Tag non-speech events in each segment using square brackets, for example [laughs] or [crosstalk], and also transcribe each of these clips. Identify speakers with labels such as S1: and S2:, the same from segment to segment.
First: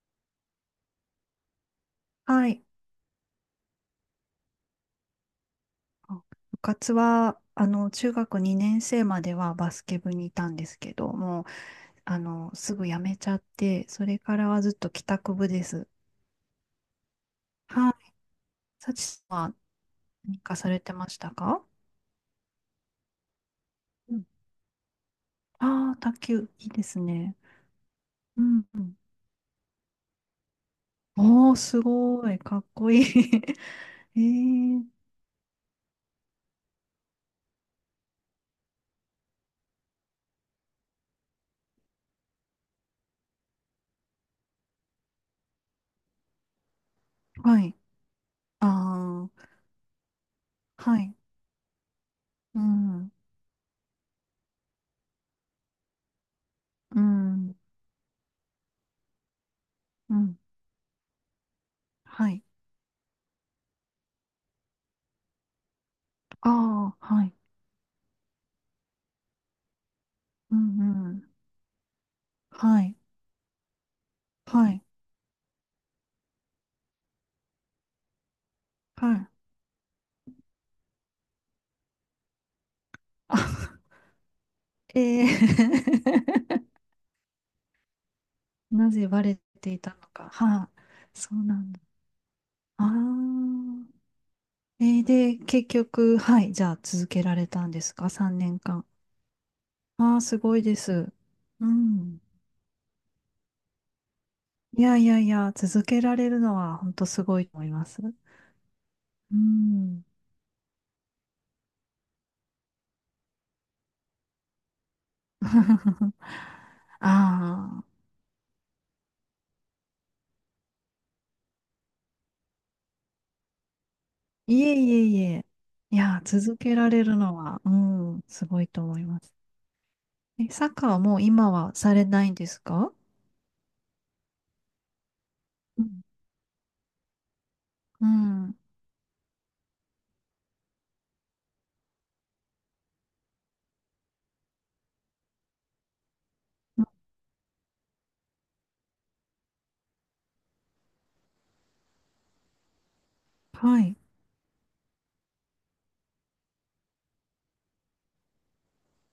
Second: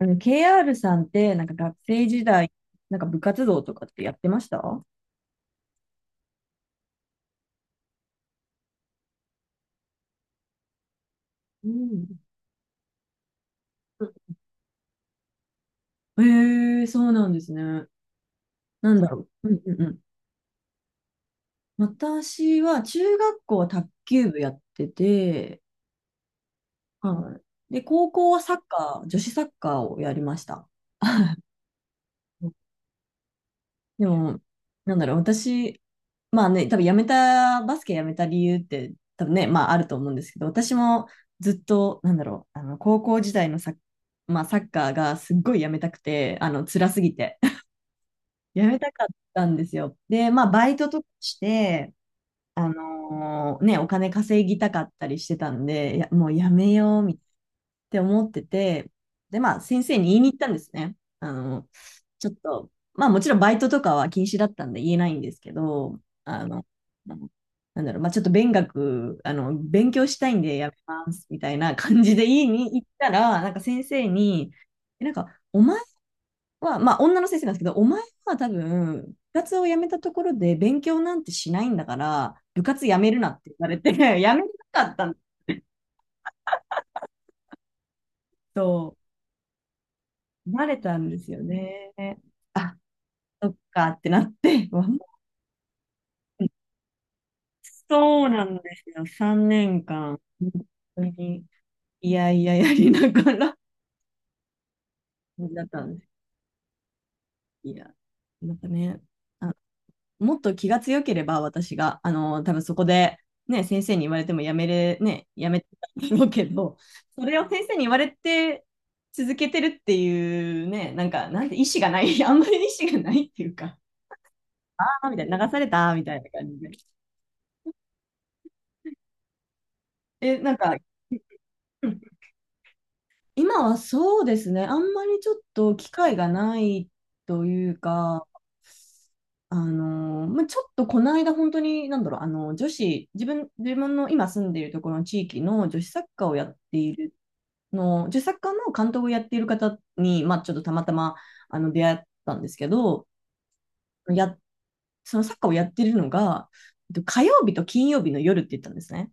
S1: KR さんって、なんか学生時
S2: は
S1: 代、
S2: い。
S1: なんか部活動とかってやってました？
S2: あ部活は、中学2年生まではバスケ部にいたんですけども、
S1: うん。
S2: すぐ辞めちゃって、それからはずっと帰宅部です。
S1: へえ、そうなんですね。
S2: はい。サ
S1: なん
S2: チ
S1: だ
S2: さ
S1: ろ
S2: ん
S1: う。う
S2: は
S1: んうんうん。
S2: 何かされてましたか？
S1: 私は中学校は卓
S2: うん、
S1: 球部やってて、
S2: ああー、卓球、いいです
S1: は
S2: ね。
S1: い。で、高校は
S2: う
S1: サッ
S2: ん。
S1: カー、女子サッカーをやりました。[laughs]
S2: おー、すごい。かっこいい。[laughs]
S1: で
S2: え
S1: も、
S2: ー、
S1: なんだろう、私、まあね、多分やめた、バスケやめた理由って、多分ね、まああると思うんですけど、私もずっと、なんだろう、あの、高校時代のサッ、まあ、サッカーがすっごいやめたくて、あの、辛すぎて、
S2: は
S1: [laughs]
S2: い。
S1: やめたかっ
S2: あ
S1: たんですよ。で、まあ、バイ
S2: あ、
S1: ト
S2: は
S1: とか
S2: い。
S1: して、
S2: うん、
S1: お金稼ぎたかったりしてたんで、いや、もうやめよ
S2: う
S1: うみたいな
S2: ん、
S1: って思ってて、で、まあ、先生に言
S2: う
S1: いに行っ
S2: ん。
S1: たんですね。ち
S2: は
S1: ょっ
S2: い。
S1: と、まあ、もちろんバイトとかは禁止だったんで言えないんですけど、あの、
S2: ああ、はい。
S1: なんだろう、まあ、ちょっと勉学、あの、勉強したいん
S2: う
S1: でやめ
S2: ん、う
S1: ます、
S2: ん。
S1: みたいな感じで言い
S2: は
S1: に行っ
S2: い。
S1: たら、なんか先生に、
S2: はい。
S1: なんか、お前は、まあ、女の先生なんですけど、お前は多分、
S2: は
S1: 部
S2: い。
S1: 活を辞めたところで勉強なんてしないんだから、部活辞めるな
S2: [laughs]
S1: っ
S2: あ、
S1: て言われて、[laughs] 辞めなかった
S2: ええ [laughs] な
S1: と、
S2: ぜバレていたのか。
S1: 慣
S2: は
S1: れたんで
S2: い、
S1: す
S2: そ
S1: よ
S2: うなんだ。
S1: ね。あ、
S2: あ
S1: そっ
S2: あ。
S1: かってなって、[laughs]
S2: えー、で、結局、はい、じゃあ続けられたんですか？
S1: そう
S2: 3
S1: なん
S2: 年
S1: で
S2: 間。
S1: すよ。3年
S2: あ
S1: 間、
S2: あ、すごい
S1: 本
S2: で
S1: 当
S2: す。
S1: に、
S2: う
S1: い
S2: ん。
S1: やいややりながら、
S2: いやいやいや、
S1: [laughs] だった
S2: 続
S1: ん
S2: け
S1: です。
S2: られるのは本当すごいと思い
S1: い
S2: ま
S1: や、
S2: す。
S1: なんかね、
S2: う
S1: あ
S2: ん。
S1: もっと気が強ければ、私が、あの、多分そこで、ね、先生に言われてもやめてたん
S2: [laughs]
S1: だろうけど、
S2: あ
S1: それを先生に
S2: あ、
S1: 言われて続けてるっていうね、なんて意思がない、[laughs] あんまり意思がないっていうか、
S2: いえ
S1: あ
S2: いえ
S1: ーみ
S2: い
S1: たいな、
S2: え。
S1: 流された
S2: い
S1: みた
S2: や、
S1: いな感
S2: 続
S1: じで。
S2: けられるのは、うん、すごいと思います。
S1: え、
S2: え、
S1: なん
S2: サッ
S1: か、
S2: カーはもう今は
S1: う
S2: さ
S1: ん、
S2: れないんですか？
S1: 今はそうですね、あんまりちょっと機会がないという
S2: う
S1: か、
S2: ん。
S1: まあ、ちょっとこの間本当に、なんだろう、あの、女子、自分、自分の今住んでいるところの地域の女子サッカーをやっているの、女子サッカーの監督をやっている方に、まあ、ちょっとたまたま、あの、出会ったんですけど、
S2: はい。
S1: や、そのサッカーをやっているのが、火曜日と金曜日の夜って言ったんですね。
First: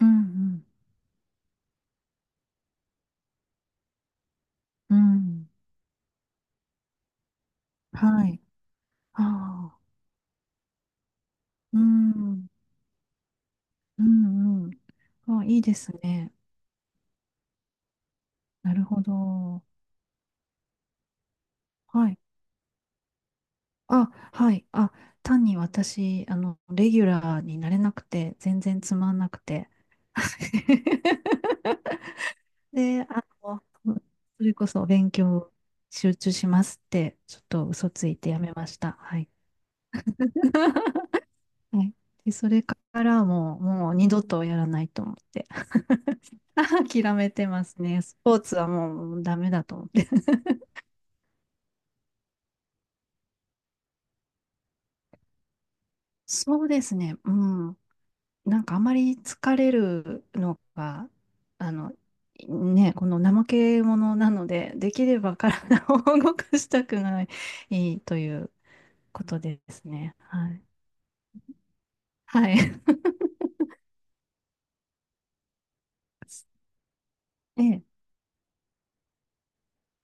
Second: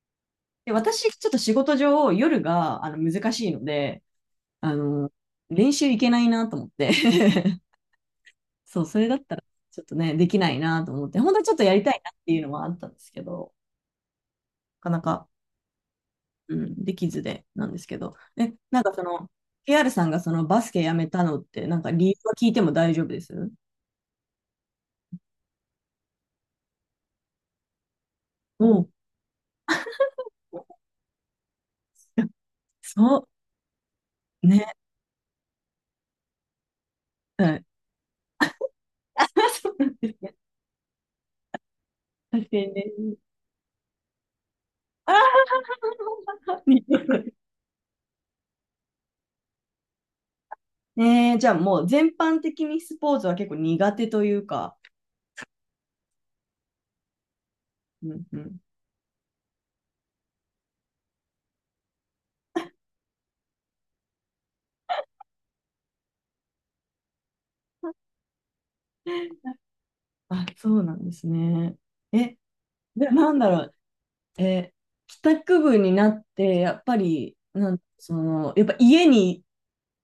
S2: うん、
S1: で、私、ちょっと仕事上、夜が、あの、難しいので、あ
S2: うん、
S1: の、
S2: うん。
S1: 練習行けないなと思って。 [laughs]
S2: はい。
S1: そう、それだったら
S2: ああ、
S1: ちょっとね、できないなと思って、本当はちょっとや
S2: う
S1: りたいなっていう
S2: ん、
S1: のはあったんですけど、
S2: うん、うん。
S1: なかなか、
S2: あ、いいですね。
S1: うん、できずでなんですけど、え、
S2: な
S1: なん
S2: る
S1: か
S2: ほ
S1: その、
S2: ど。
S1: KR さんがそのバスケやめたのって、なんか理
S2: は
S1: 由
S2: い。
S1: は聞いても大丈夫です？
S2: あ、はい。あ、単に私、レギュラーになれなくて、全
S1: お
S2: 然
S1: う。
S2: つまんなくて。
S1: [laughs]
S2: [laughs] で、
S1: そ
S2: そ
S1: う、
S2: れこ
S1: ね、
S2: そ勉強集中しますって、ちょっ
S1: はい。
S2: と嘘ついてやめました。
S1: [laughs]
S2: は
S1: あ、
S2: い。
S1: そうなんですね。
S2: [laughs] はい。で、
S1: 確
S2: そ
S1: か
S2: れ
S1: に
S2: か
S1: ね。
S2: らもう、もう二度とやらないと
S1: あ
S2: 思って。
S1: ー、似
S2: [laughs]
S1: て
S2: 諦め
S1: る。
S2: てますね。スポーツはもうダメだと思って。
S1: [laughs] ねえ、じゃあもう全般的にスポーツは結構苦手というか、
S2: そうですね。うん。
S1: うんうん。
S2: なんかあまり疲れるのが、あの、ね、この怠け者なので、できれば体を動かしたくないということですね。
S1: あ、
S2: はい。
S1: そうなんですね。え、
S2: はい。
S1: で、なんだろう。え、帰宅部になって、や
S2: [laughs]
S1: っぱり、
S2: え
S1: なん、
S2: え。
S1: その、やっぱ家に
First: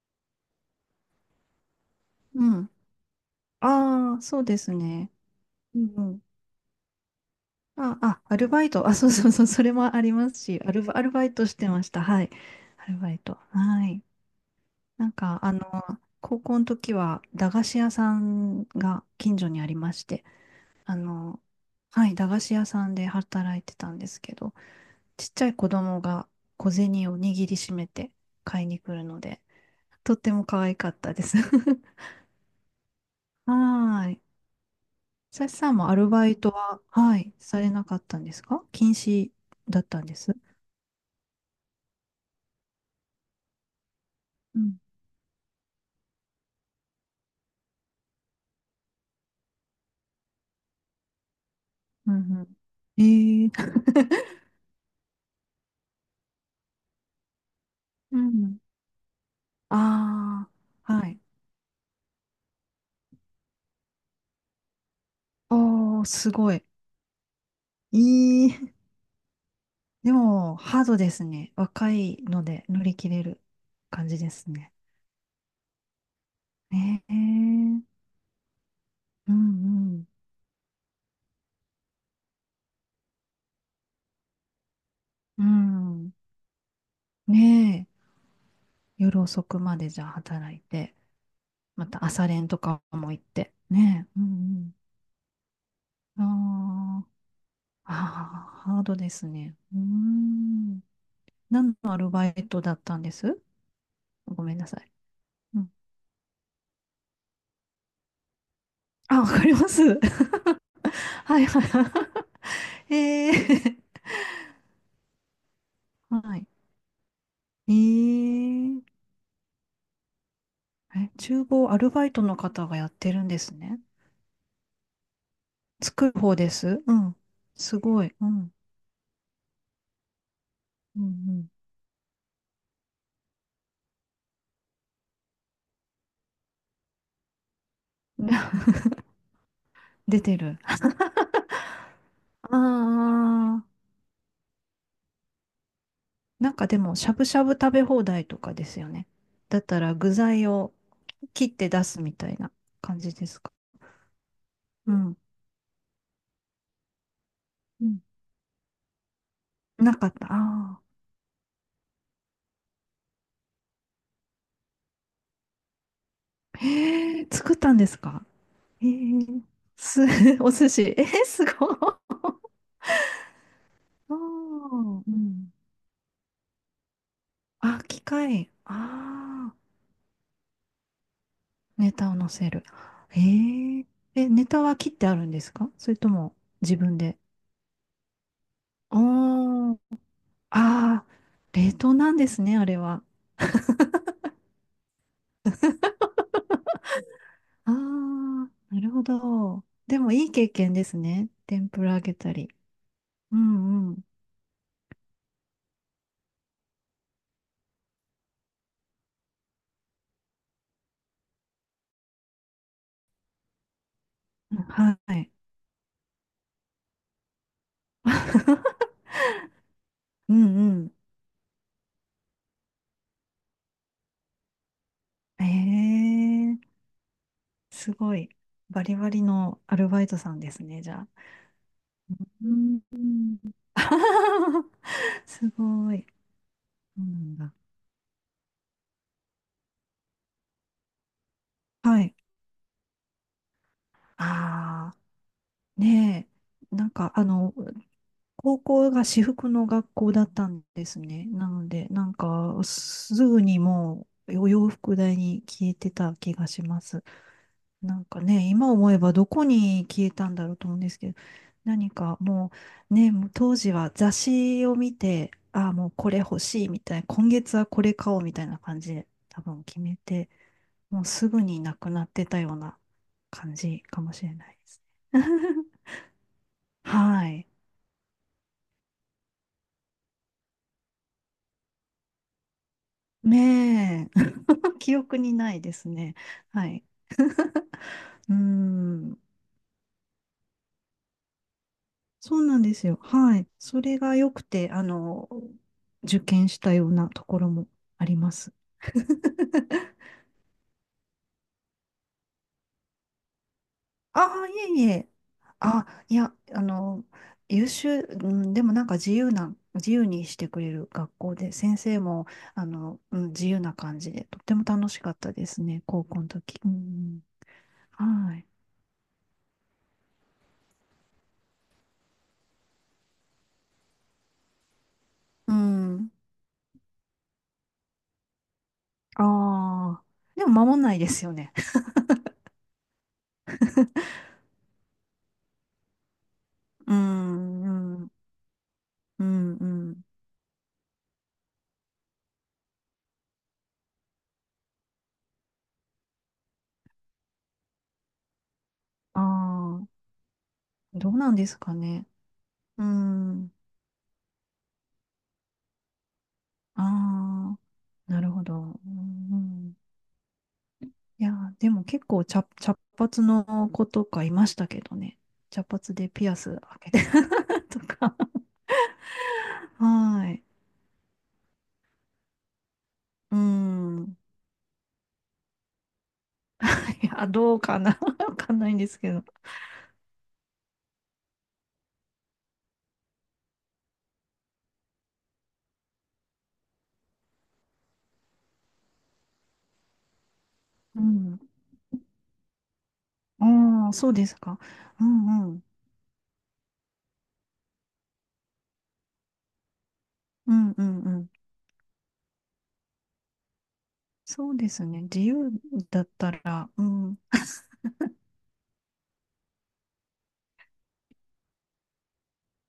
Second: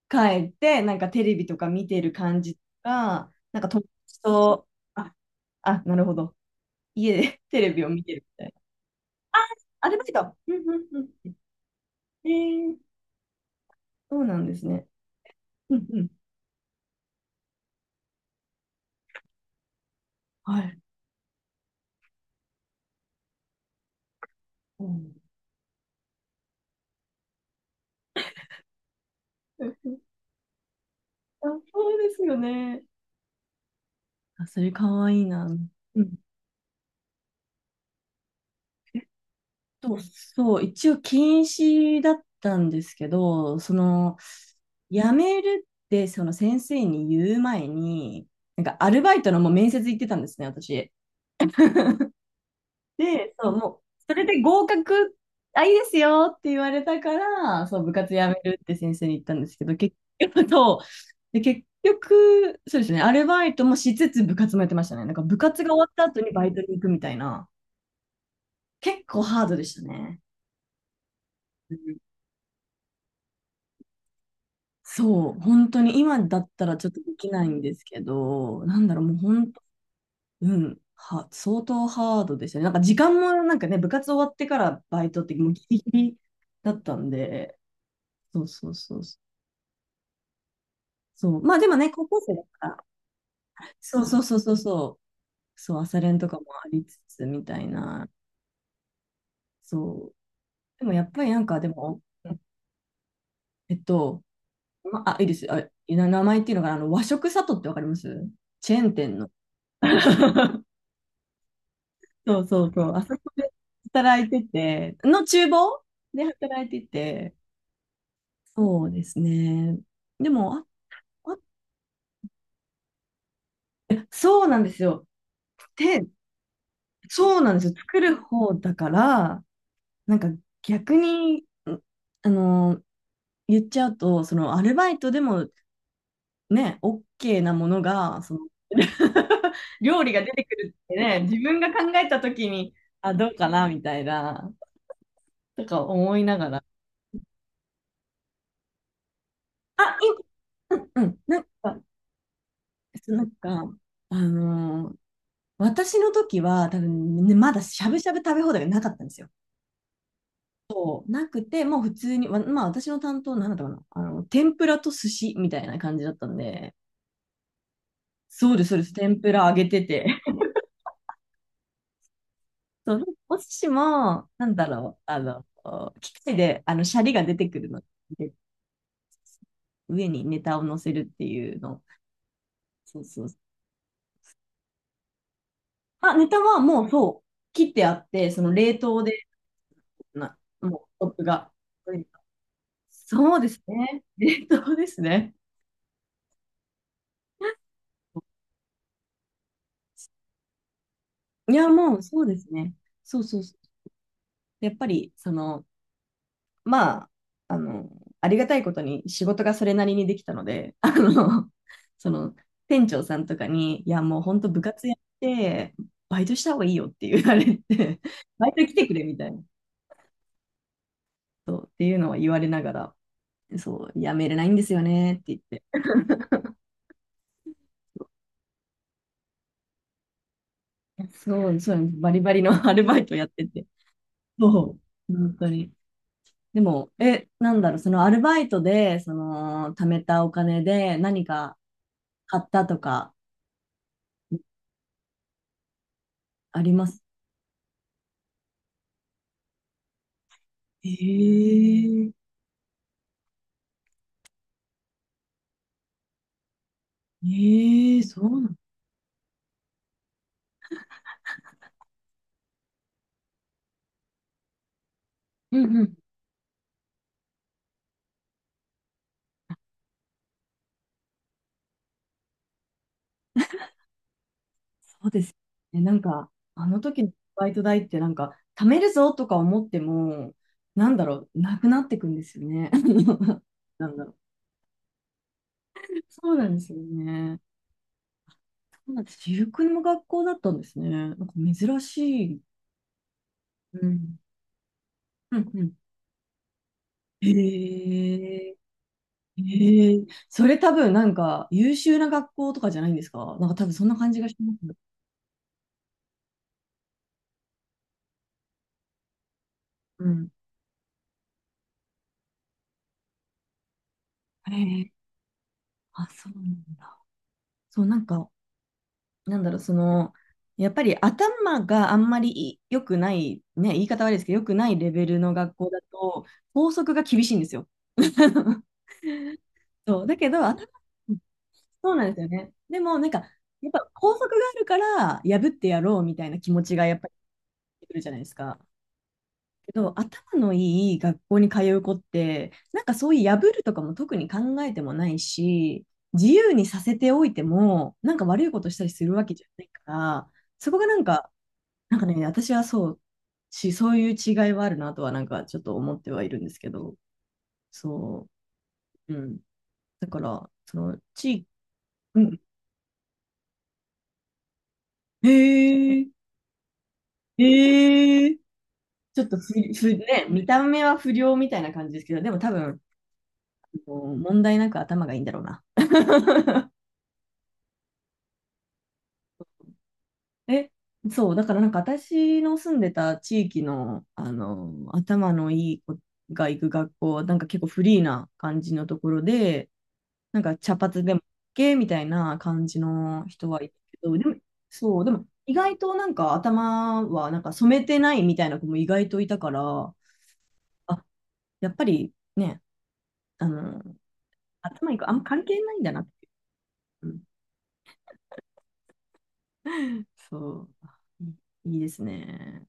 S1: 帰って、なんかテレビとか見てる感
S2: う
S1: じと
S2: ん。
S1: か、なんか友
S2: あ
S1: 達
S2: あ、そうで
S1: と、
S2: すね。
S1: あ、
S2: う
S1: あ、
S2: ん
S1: な
S2: う
S1: るほ
S2: ん。
S1: ど。家で [laughs] テレビを
S2: あ、
S1: 見て
S2: あ、
S1: るみ
S2: ア
S1: た
S2: ル
S1: いな。
S2: バイト。あ、そうそうそう。それ
S1: ア
S2: も
S1: ル
S2: あ
S1: バイ
S2: りま
S1: ト。
S2: す
S1: うん
S2: し、
S1: う
S2: ア
S1: ん
S2: ルバ
S1: う
S2: イ
S1: ん。
S2: トしてました。は
S1: え
S2: い。
S1: ー、
S2: アルバイト。はい。
S1: そうなんですね。
S2: なんか、あ
S1: う
S2: の
S1: んうん。
S2: 高校の時は駄菓子屋さんが近所にありまして、
S1: はい。
S2: あの、はい、駄菓子屋さんで働いてたんですけど、
S1: うん。
S2: ちっちゃい子供が小銭を握りしめて買いに来るので、とっ
S1: [laughs]
S2: ても可愛かったです。
S1: あ、そうですよね。
S2: [laughs] はーい。
S1: あ、それかわいいな。
S2: さしさんもア
S1: う
S2: ル
S1: ん、
S2: バイトは、はい、されなかったんですか？禁止だっ
S1: そう
S2: たんです。
S1: そう、一応禁止だったんですけど、その、
S2: うん。
S1: 辞めるって、その先生に言う前に、なんかアルバイトのもう面接行ってたんですね、私。
S2: うんうん。
S1: で、
S2: ええ
S1: そ
S2: ー
S1: う、もう、それで
S2: [laughs]
S1: 合格、あ、いいですよって言われたから、そう、部活
S2: う
S1: 辞める
S2: ん。
S1: って先生に言ったんですけ
S2: [laughs]
S1: ど、結局
S2: あ
S1: と、
S2: あ、はい。
S1: で、結局、そうですね、アルバイトもしつつ部活もやってましたね。なんか部活が終わっ
S2: お
S1: た
S2: ー、
S1: 後
S2: す
S1: にバイ
S2: ご
S1: ト
S2: い。
S1: に行くみたいな、
S2: いい。
S1: 結構ハードでした
S2: で
S1: ね。
S2: も、ハードですね。若いので乗り切れる感じですね。
S1: そう、本当に今だったらちょっと
S2: ねえ。
S1: で
S2: う
S1: きないんで
S2: ん
S1: すけど、なんだろう、もう
S2: う
S1: 本当、
S2: ん。
S1: うん、相当ハードでしたね。なんか時間もなんかね、部活終わってからバイトって
S2: う
S1: もうギリギ
S2: ん。
S1: リだったんで、
S2: ねえ。
S1: そうそうそうそ
S2: 夜
S1: う。
S2: 遅くまでじゃあ働いて、
S1: そうまあでも
S2: ま
S1: ね、
S2: た
S1: 高校
S2: 朝
S1: 生だ
S2: 練と
S1: か
S2: か
S1: ら、
S2: も行って。
S1: そう
S2: ね
S1: そ
S2: え。
S1: う
S2: う
S1: そうそう
S2: ん
S1: そう、そう、朝練
S2: う
S1: とかもありつ
S2: ん。あ
S1: つみたい
S2: あ。あ
S1: な、
S2: あ、ハードですね。うー
S1: そう。
S2: ん。
S1: でもやっぱりなんかで
S2: 何のア
S1: も、
S2: ルバイトだったんです？
S1: えっと、
S2: ごめんなさい。
S1: いいです。
S2: う
S1: あ、
S2: ん。
S1: 名前っていうのがあの和食里ってわかります？チェーン店
S2: あ、わ
S1: の。
S2: かります。[laughs]
S1: [laughs]
S2: はいは
S1: そうそうそう。
S2: い。
S1: あそこ
S2: [laughs]
S1: で
S2: ええ
S1: 働いてて、厨房で、
S2: はい。
S1: 働いてて、
S2: え
S1: そう
S2: え
S1: ですね。でも、
S2: え、
S1: あ、
S2: 厨房アルバイトの方がやってるんですね。
S1: そうなんですよ。で、
S2: 作る方です。うん。
S1: そうなんですよ。
S2: す
S1: 作
S2: ごい。
S1: る
S2: うん。
S1: 方だから、なんか逆
S2: う
S1: に、
S2: ん
S1: あの、言っちゃうと、そのアルバイトでもね、OK なものが、
S2: うん。
S1: その
S2: [laughs]
S1: [laughs] 料理
S2: 出
S1: が出
S2: て
S1: てく
S2: る。
S1: るってね、自分が考えたとき
S2: あ
S1: に、あ、どうかな
S2: あ。
S1: みたいな、とか思いなが
S2: なん
S1: ら。
S2: かでも、しゃぶしゃぶ食べ放題とかですよね。だった
S1: あ、
S2: ら具材を
S1: いうん、うん、なん
S2: 切って
S1: か、
S2: 出すみたいな感じ
S1: な
S2: で
S1: ん
S2: す
S1: か、
S2: か？
S1: あの
S2: う
S1: ー
S2: ん。
S1: 私の時は多分、ね、まだし
S2: う
S1: ゃ
S2: ん。
S1: ぶしゃぶ食べ放題がなかったんですよ。
S2: なかった。あ
S1: なくて、もう普通に、まあ私の担当、なんだったかな、あの、天ぷらと寿司みたいな感じだったん
S2: あ。
S1: で、
S2: へえ、作ったんですか。
S1: そうです、そうで
S2: え
S1: す、天ぷ
S2: え、
S1: ら揚げて
S2: す、
S1: て。
S2: [laughs]
S1: [laughs]
S2: お寿司。えー、すごい。あ
S1: そうお寿司
S2: ー
S1: も、なんだろう、
S2: う
S1: あの、
S2: ん。
S1: 機械で、あの、シャリが出てくる
S2: あ、
S1: の
S2: 機
S1: で、
S2: 械。ああ。
S1: 上にネタを乗せるっていうの。
S2: ネタを載せる。
S1: そう
S2: え
S1: そう。
S2: ー、え、ネタは切ってあるんですかそれと
S1: あ、ネ
S2: も
S1: タは
S2: 自
S1: もう
S2: 分で。
S1: そう、切ってあって、その冷凍で、
S2: おー、
S1: もう、
S2: あ
S1: トップが。
S2: ー、冷凍
S1: うん、
S2: なんですね、あれは。
S1: そうですね。[laughs] 冷凍ですね。
S2: あー、なるほど。でもいい経験ですね。
S1: いや、
S2: 天ぷら
S1: も
S2: 揚
S1: う
S2: げ
S1: そう
S2: た
S1: で
S2: り。
S1: すね。そう
S2: う
S1: そうそう。
S2: んうん。
S1: やっぱり、その、まあ、あの、ありがたいことに仕事がそれなりにできたので、あの、その、店長さんとかに、いや、もう本当部活やっ
S2: はい。
S1: て、バイトした方がいいよって言われて、バイト来て
S2: [laughs]
S1: くれみたいな、
S2: うんう
S1: そうっていうのは言われながら、そう、やめれないんですよねって言っ
S2: ん。
S1: て、
S2: えー、すごい。バリバリのアルバイトさんですね、じゃあ。
S1: そう、そう、バリバリ
S2: う
S1: のア
S2: ん
S1: ル
S2: う
S1: バイトやっ
S2: ん。
S1: てて、
S2: [laughs]
S1: そう、本当
S2: す
S1: に。
S2: ごい。
S1: でも、
S2: そうな
S1: え、
S2: ん
S1: な
S2: だ。
S1: んだろう、そのアルバイトで、その、貯めたお金で何か
S2: はい。
S1: 買ったとか、
S2: ああ。ね
S1: あり
S2: え、
S1: ま
S2: なん
S1: す？
S2: かあの、高校が私服の学校だったんですね。なので、な
S1: え
S2: ん
S1: え、
S2: かすぐにもうお洋服代に消えてた気がします。な
S1: ええ、
S2: ん
S1: そ
S2: か
S1: う
S2: ね、
S1: なの。
S2: 今思えばどこに消えたんだろうと思うんですけど、何かもうね、もう当時は雑誌を見て、
S1: う
S2: ああ、
S1: んう
S2: もう
S1: ん。
S2: これ欲しいみたいな、今月はこれ買おうみたいな感じで多分決めて、もうすぐになくなってたような感じかもしれないです
S1: そう
S2: ね。
S1: です
S2: [laughs]
S1: ね、なんか、あの時の
S2: は
S1: バ
S2: い。
S1: イト代ってなんか、貯めるぞとか思っても、なんだろう、なくなってくんですよね。[laughs] なんだ
S2: ね
S1: ろ
S2: え。
S1: う。
S2: [laughs] 記憶にないですね。
S1: そうなんで
S2: は
S1: すよ
S2: い。
S1: ね。
S2: [laughs] うー
S1: そうなんで
S2: ん。
S1: す。私服の学校だったんですね。なんか珍し
S2: そ
S1: い。
S2: うなんですよ。はい。そ
S1: う
S2: れが
S1: ん。
S2: 良くて、
S1: うんうん。
S2: 受験したようなと
S1: へ
S2: ころもあります。
S1: え、え
S2: [laughs]
S1: え、それ多分なんか優秀な学校とかじゃないんですか？なんか多分そんな感じ
S2: あ
S1: がし
S2: あ、
S1: ま
S2: い
S1: す。
S2: えいえ。あ、いや、優秀、うん、でもなんか自由
S1: う
S2: に
S1: ん。
S2: してくれる学校で、先生も、うん、自由な感じで、とっても楽
S1: え
S2: し
S1: え、
S2: かったですね、高
S1: あ、
S2: 校の
S1: そうな
S2: 時。
S1: ん
S2: う
S1: だ。
S2: ん、
S1: そう、なんか、
S2: はい。
S1: なんだろう、その、やっぱり頭があんまり良くない、ね、言い方悪いですけど、良くないレベルの
S2: う
S1: 学校だ
S2: ん。
S1: と、校則が厳しいんですよ。[laughs]
S2: あ
S1: そ
S2: あ
S1: う、だけ
S2: ー、
S1: ど、
S2: でも
S1: 頭、
S2: 守んないですよね。[laughs]
S1: そうなんですよね。でも、なんか、やっぱ校則があるから、破ってやろうみたいな気持ちが
S2: う
S1: やっぱり出てく
S2: ん、
S1: る
S2: う
S1: じ
S2: ん、
S1: ゃないですか。
S2: うん、う
S1: けど、
S2: ん。
S1: 頭のいい学校に通う子って、なんかそういう破るとかも特に考えてもないし、自由にさせておいても、なんか悪いことしたりする
S2: あ
S1: わけじゃないか
S2: あ、
S1: ら、そこがなん
S2: どう
S1: か、
S2: なんですか
S1: なんか
S2: ね。
S1: ね、私は
S2: う
S1: そう
S2: ん、
S1: し、そういう違いはあるなとは、なんかちょっと思ってはいるんですけど、
S2: ああ、な
S1: そ
S2: るほど。う
S1: う、うん。
S2: ん、
S1: だから、その、
S2: いやー、でも結
S1: う
S2: 構
S1: ん。
S2: 茶髪の子とかいましたけどね。
S1: へ
S2: 茶髪
S1: え、
S2: でピアス開けてたとか。
S1: へえ、ちょっとふ、
S2: [laughs]
S1: ふ、ね、
S2: はい。
S1: 見た目は不良みたいな感じですけど、でも多分、
S2: う
S1: もう
S2: ん。
S1: 問題なく頭がいいんだろうな。
S2: いや、どうかな [laughs] わかんないんですけど。
S1: え、そう、だからなんか私の住んでた地域の、あの、頭のいい子が行く学校は、なんか結構フリーな感じのところで、なんか茶
S2: う
S1: 髪でも
S2: ん。
S1: OK みたいな感じの人はいる
S2: ああ、
S1: け
S2: そう
S1: ど、で
S2: で
S1: も、
S2: すか。
S1: そ
S2: う
S1: う、でも
S2: ん
S1: 意
S2: うん。
S1: 外となんか頭はなんか染めてないみたいな子も意外といたから、
S2: うんうん
S1: あ、
S2: うん。
S1: やっぱりね、あの、
S2: そうです
S1: 頭いい
S2: ね。
S1: 子あん
S2: 自
S1: ま関
S2: 由
S1: 係ないんだな
S2: だ
S1: っ
S2: っ
S1: て。
S2: たら、う
S1: う
S2: ん、
S1: ん、そう、いいいですね。